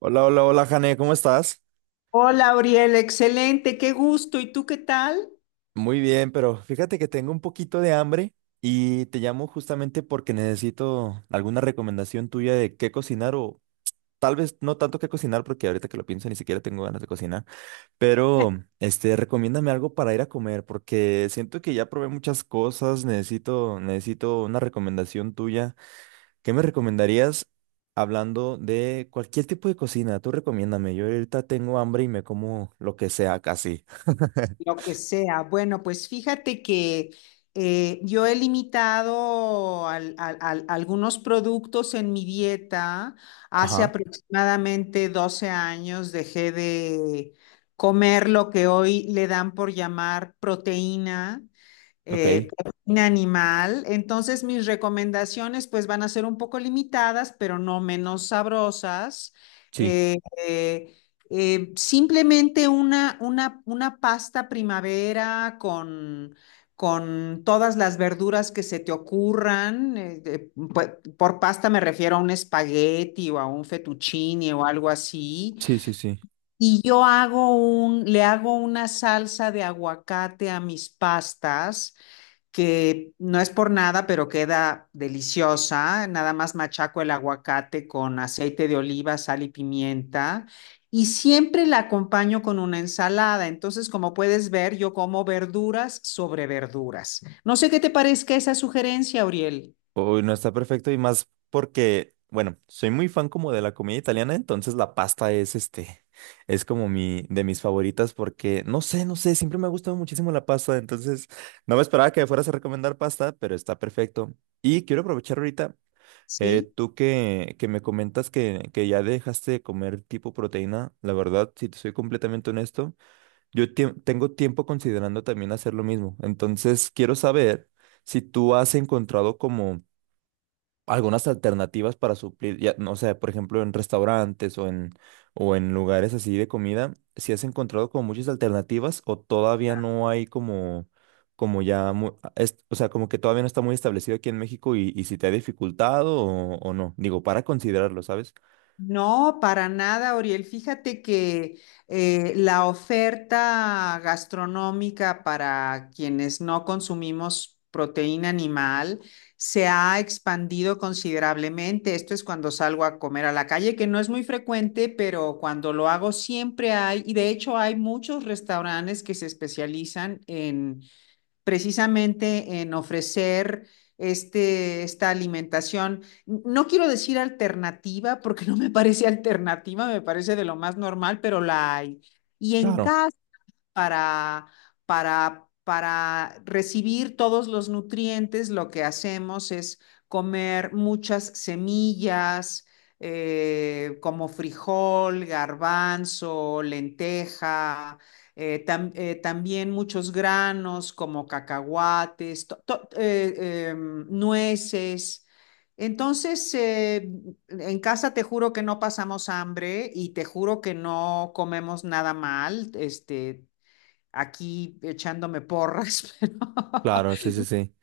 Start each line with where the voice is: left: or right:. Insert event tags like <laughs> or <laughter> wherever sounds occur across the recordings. right: Hola, hola, hola, Jane, ¿cómo estás?
left: Hola, Auriel, excelente, qué gusto. ¿Y tú qué tal?
right: Muy bien, pero fíjate que tengo un poquito de hambre y te llamo justamente porque necesito alguna recomendación tuya de qué cocinar o tal vez no tanto qué cocinar porque ahorita que lo pienso ni siquiera tengo ganas de cocinar, pero recomiéndame algo para ir a comer porque siento que ya probé muchas cosas, necesito una recomendación tuya. ¿Qué me recomendarías hablando de cualquier tipo de cocina? Tú recomiéndame, yo ahorita tengo hambre y me como lo que sea casi. <laughs>
left: Lo que sea. Bueno, pues fíjate que yo he limitado algunos productos en mi dieta. Hace
right: Ajá,
left: aproximadamente 12 años dejé de comer lo que hoy le dan por llamar proteína.
right: ok,
left: Proteína animal. Entonces, mis recomendaciones pues van a ser un poco limitadas, pero no menos sabrosas.
right: sí,
left: Eh, eh, Simplemente una pasta primavera con todas las verduras que se te ocurran. Por pasta me refiero a un espagueti o a un fettuccine o algo así.
right: sí, sí, sí.
left: Y yo hago le hago una salsa de aguacate a mis pastas que no es por nada, pero queda deliciosa. Nada más machaco el aguacate con aceite de oliva, sal y pimienta. Y siempre la acompaño con una ensalada. Entonces, como puedes ver, yo como verduras sobre verduras. No sé qué te parezca esa sugerencia, Auriel.
right: Uy, no está perfecto y más porque, bueno, soy muy fan como de la comida italiana, entonces la pasta es es como mi, de mis favoritas porque, no sé, siempre me ha gustado muchísimo la pasta, entonces no me esperaba que me fueras a recomendar pasta, pero está perfecto. Y quiero aprovechar ahorita,
left: ¿Sí?
right: tú que me comentas que ya dejaste de comer tipo proteína, la verdad, si te soy completamente honesto. Tengo tiempo considerando también hacer lo mismo. Entonces, quiero saber si tú has encontrado como algunas alternativas para suplir, ya, no sé, por ejemplo, en restaurantes o en lugares así de comida, si has encontrado como muchas alternativas o todavía no hay como ya, o sea, como que todavía no está muy establecido aquí en México y si te ha dificultado o no. Digo, para considerarlo, ¿sabes?
left: No, para nada, Oriel. Fíjate que la oferta gastronómica para quienes no consumimos proteína animal se ha expandido considerablemente. Esto es cuando salgo a comer a la calle, que no es muy frecuente, pero cuando lo hago siempre hay, y de hecho hay muchos restaurantes que se especializan en precisamente en ofrecer esta alimentación, no quiero decir alternativa, porque <laughs> no me parece alternativa, me parece de lo más normal, pero la hay. Y en
right: Claro,
left: cada para, para recibir todos los nutrientes, lo que hacemos es comer muchas semillas, como frijol, garbanzo, lenteja, también muchos granos como cacahuates, nueces. Entonces, en casa te juro que no pasamos hambre y te juro que no comemos nada mal. Este, aquí echándome porras, pero
right: claro, sí,
left: <laughs>
right: sí, sí,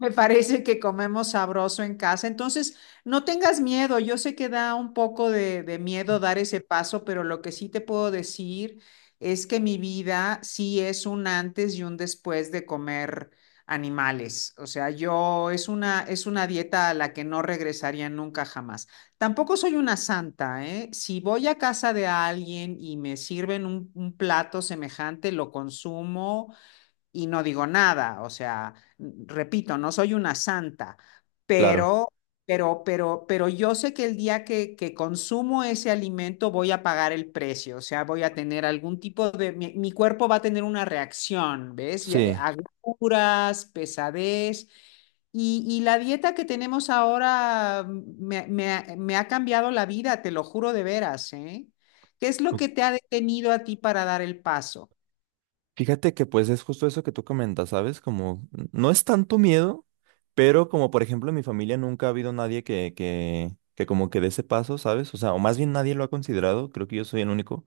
left: me parece que comemos sabroso en casa. Entonces, no tengas miedo. Yo sé que da un poco de miedo dar ese paso, pero lo que sí te puedo decir es que mi vida sí es un antes y un después de comer animales. O sea, es una dieta a la que no regresaría nunca jamás. Tampoco soy una santa, ¿eh? Si voy a casa de alguien y me sirven un plato semejante, lo consumo y no digo nada, o sea, repito, no soy una santa,
right: claro,
left: pero, pero, pero yo sé que el día que consumo ese alimento voy a pagar el precio, o sea, voy a tener algún tipo de, mi cuerpo va a tener una reacción, ¿ves? Ya,
right: sí.
left: agruras, pesadez. Y la dieta que tenemos ahora me, me ha cambiado la vida, te lo juro de veras, ¿eh? ¿Qué es lo que te ha detenido a ti para dar el paso?
right: Fíjate que pues es justo eso que tú comentas, ¿sabes? Como no es tanto miedo, pero como por ejemplo en mi familia nunca ha habido nadie que como que dé ese paso, ¿sabes? O sea, o más bien nadie lo ha considerado, creo que yo soy el único.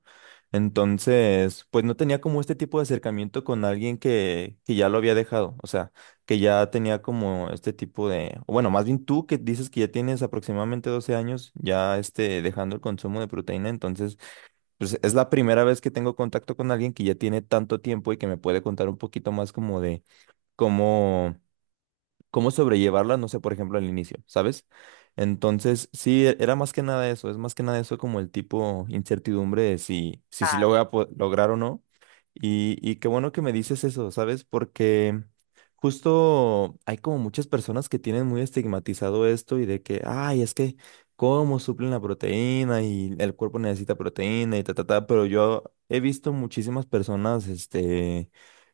right: Entonces, pues no tenía como este tipo de acercamiento con alguien que ya lo había dejado, o sea, que ya tenía como este tipo de, o bueno, más bien tú que dices que ya tienes aproximadamente 12 años ya dejando el consumo de proteína, entonces... Pues es la primera vez que tengo contacto con alguien que ya tiene tanto tiempo y que me puede contar un poquito más como de cómo, cómo sobrellevarla, no sé, por ejemplo, al inicio, ¿sabes? Entonces, sí, era más que nada eso, es más que nada eso como el tipo incertidumbre de si sí lo lograr o no. Y qué bueno que me dices eso, ¿sabes? Porque justo hay como muchas personas que tienen muy estigmatizado esto y de que, ay, es que, ¿cómo suplen la proteína? Y el cuerpo necesita proteína y ta, ta, ta, pero yo he visto muchísimas personas, este...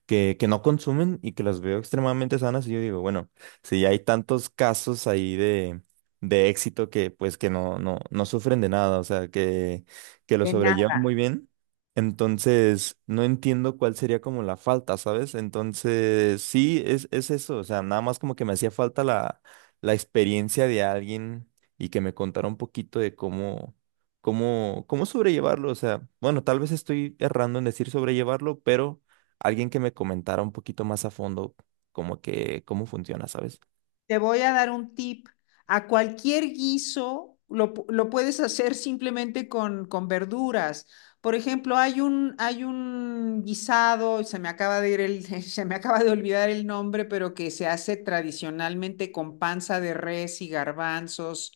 right: Que no consumen y que las veo extremadamente sanas y yo digo, bueno, sí, hay tantos casos ahí de éxito que pues que no, no, no sufren de nada, o sea, que lo
left: De
right: sobrellevan
left: nada.
right: muy bien. Entonces, no entiendo cuál sería como la falta, ¿sabes? Entonces, sí, es eso, o sea, nada más como que me hacía falta la, la experiencia de alguien y que me contara un poquito de cómo sobrellevarlo, o sea, bueno, tal vez estoy errando en decir sobrellevarlo, pero alguien que me comentara un poquito más a fondo como que cómo funciona, ¿sabes?
left: Te voy a dar un tip. A cualquier guiso lo puedes hacer simplemente con verduras. Por ejemplo, hay un guisado, se me acaba de ir el, <laughs> se me acaba de olvidar el nombre, pero que se hace tradicionalmente con panza de res y garbanzos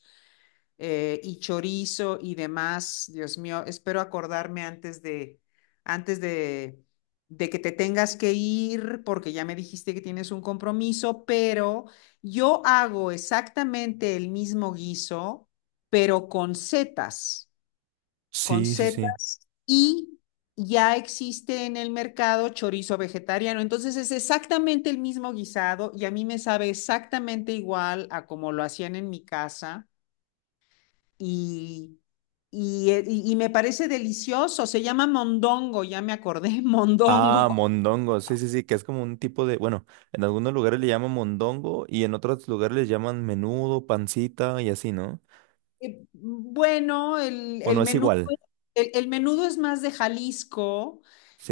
left: y chorizo y demás. Dios mío, espero acordarme antes de que te tengas que ir, porque ya me dijiste que tienes un compromiso, pero yo hago exactamente el mismo guiso, pero con
right: Sí, sí, sí.
left: setas y... Ya existe en el mercado chorizo vegetariano, entonces es exactamente el mismo guisado y a mí me sabe exactamente igual a como lo hacían en mi casa y, y, y me parece delicioso. Se llama mondongo, ya me acordé, <laughs>
right: Ah,
left: mondongo.
right: mondongo, sí, sí, sí, que es como un tipo de, bueno, en algunos lugares le llaman mondongo y en otros lugares le llaman menudo, pancita y así, ¿no?
left: Bueno,
right: O no es igual,
left: el menudo es más de Jalisco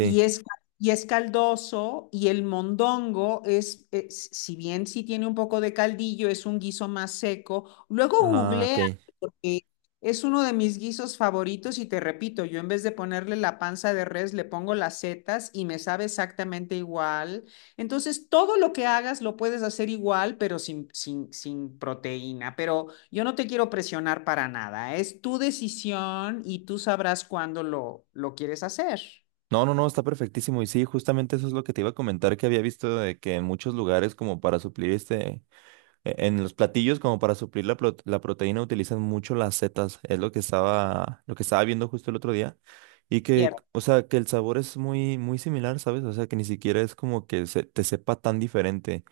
left: y es, y es caldoso y el mondongo es- si bien sí tiene un poco de caldillo, es un guiso más seco. Luego
right: Ah,
left: googleas.
right: ok.
left: Y es uno de mis guisos favoritos y te repito, yo en vez de ponerle la panza de res, le pongo las setas y me sabe exactamente igual. Entonces, todo lo que hagas lo puedes hacer igual, pero sin, sin, sin proteína. Pero yo no te quiero presionar para nada. Es tu decisión y tú sabrás cuándo lo quieres hacer.
right: No, no, no, está perfectísimo. Y sí, justamente eso es lo que te iba a comentar que había visto de que en muchos lugares como para suplir en los platillos, como para suplir la proteína, utilizan mucho las setas. Es lo que estaba viendo justo el otro día. Y que, o sea, que el sabor es muy similar, ¿sabes? O sea, que ni siquiera es como que se, te sepa tan diferente.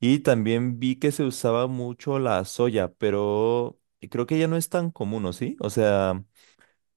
right: Y también vi que se usaba mucho la soya, pero creo que ya no es tan común, ¿o sí? O sea,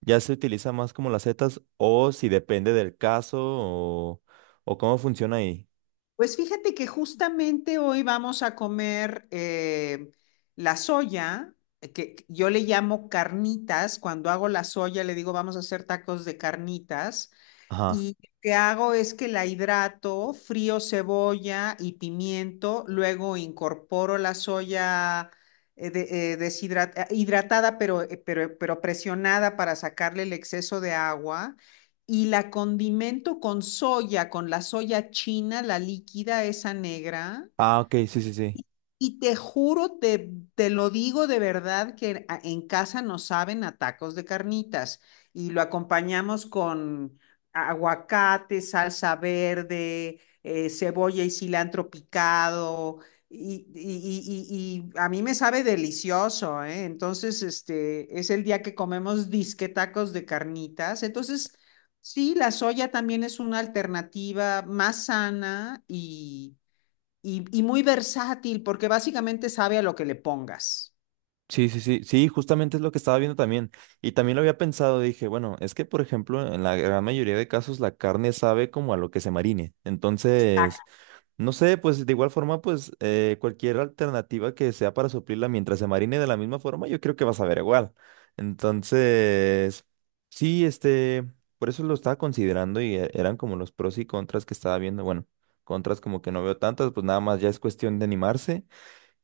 right: ya se utiliza más como las setas, o si depende del caso, o cómo funciona ahí.
left: Pues fíjate que justamente hoy vamos a comer la soya, que yo le llamo carnitas. Cuando hago la soya, le digo, vamos a hacer tacos de carnitas.
right: Ajá.
left: Y lo que hago es que la hidrato, frío cebolla y pimiento, luego incorporo la soya hidratada, pero presionada para sacarle el exceso de agua, y la condimento con soya, con la soya china, la líquida, esa negra.
right: Ah, ok, sí, sí, sí.
left: Y te juro, te lo digo de verdad, que en casa nos saben a tacos de carnitas y lo acompañamos con aguacate, salsa verde, cebolla y cilantro picado. Y, y a mí me sabe delicioso, ¿eh? Entonces, este es el día que comemos disque tacos de carnitas. Entonces, sí, la soya también es una alternativa más sana y muy versátil porque básicamente sabe a lo que le pongas.
right: Sí, sí, sí, sí, justamente es lo que estaba viendo también. Y también lo había pensado, dije, bueno, es que por ejemplo, en la gran mayoría de casos la carne sabe como a lo que se marine. Entonces,
left: Exacto.
right: no sé, pues de igual forma, pues cualquier alternativa que sea para suplirla mientras se marine de la misma forma, yo creo que vas a ver igual. Entonces, sí, por eso lo estaba considerando y eran como los pros y contras que estaba viendo. Bueno, contras como que no veo tantas, pues nada más ya es cuestión de animarse.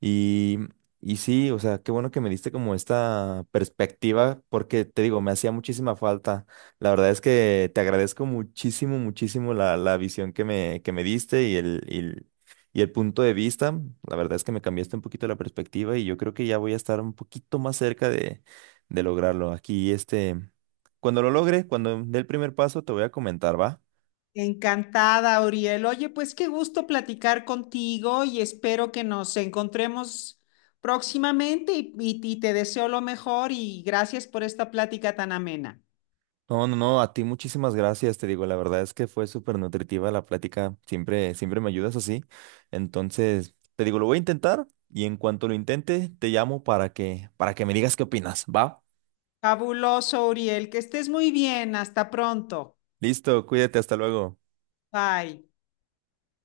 right: Y, y sí, o sea, qué bueno que me diste como esta perspectiva, porque te digo, me hacía muchísima falta. La verdad es que te agradezco muchísimo, muchísimo la, la visión que me diste y y el punto de vista. La verdad es que me cambiaste un poquito la perspectiva y yo creo que ya voy a estar un poquito más cerca de lograrlo. Aquí, cuando lo logre, cuando dé el primer paso, te voy a comentar, ¿va?
left: Encantada, Uriel. Oye, pues qué gusto platicar contigo y espero que nos encontremos próximamente y, y te deseo lo mejor y gracias por esta plática tan amena.
right: No, no, no, a ti muchísimas gracias, te digo, la verdad es que fue súper nutritiva la plática, siempre, siempre me ayudas así. Entonces, te digo, lo voy a intentar y en cuanto lo intente, te llamo para para que me digas qué opinas, ¿va?
left: Fabuloso, Uriel. Que estés muy bien. Hasta pronto.
right: Listo, cuídate, hasta luego.
left: Bye.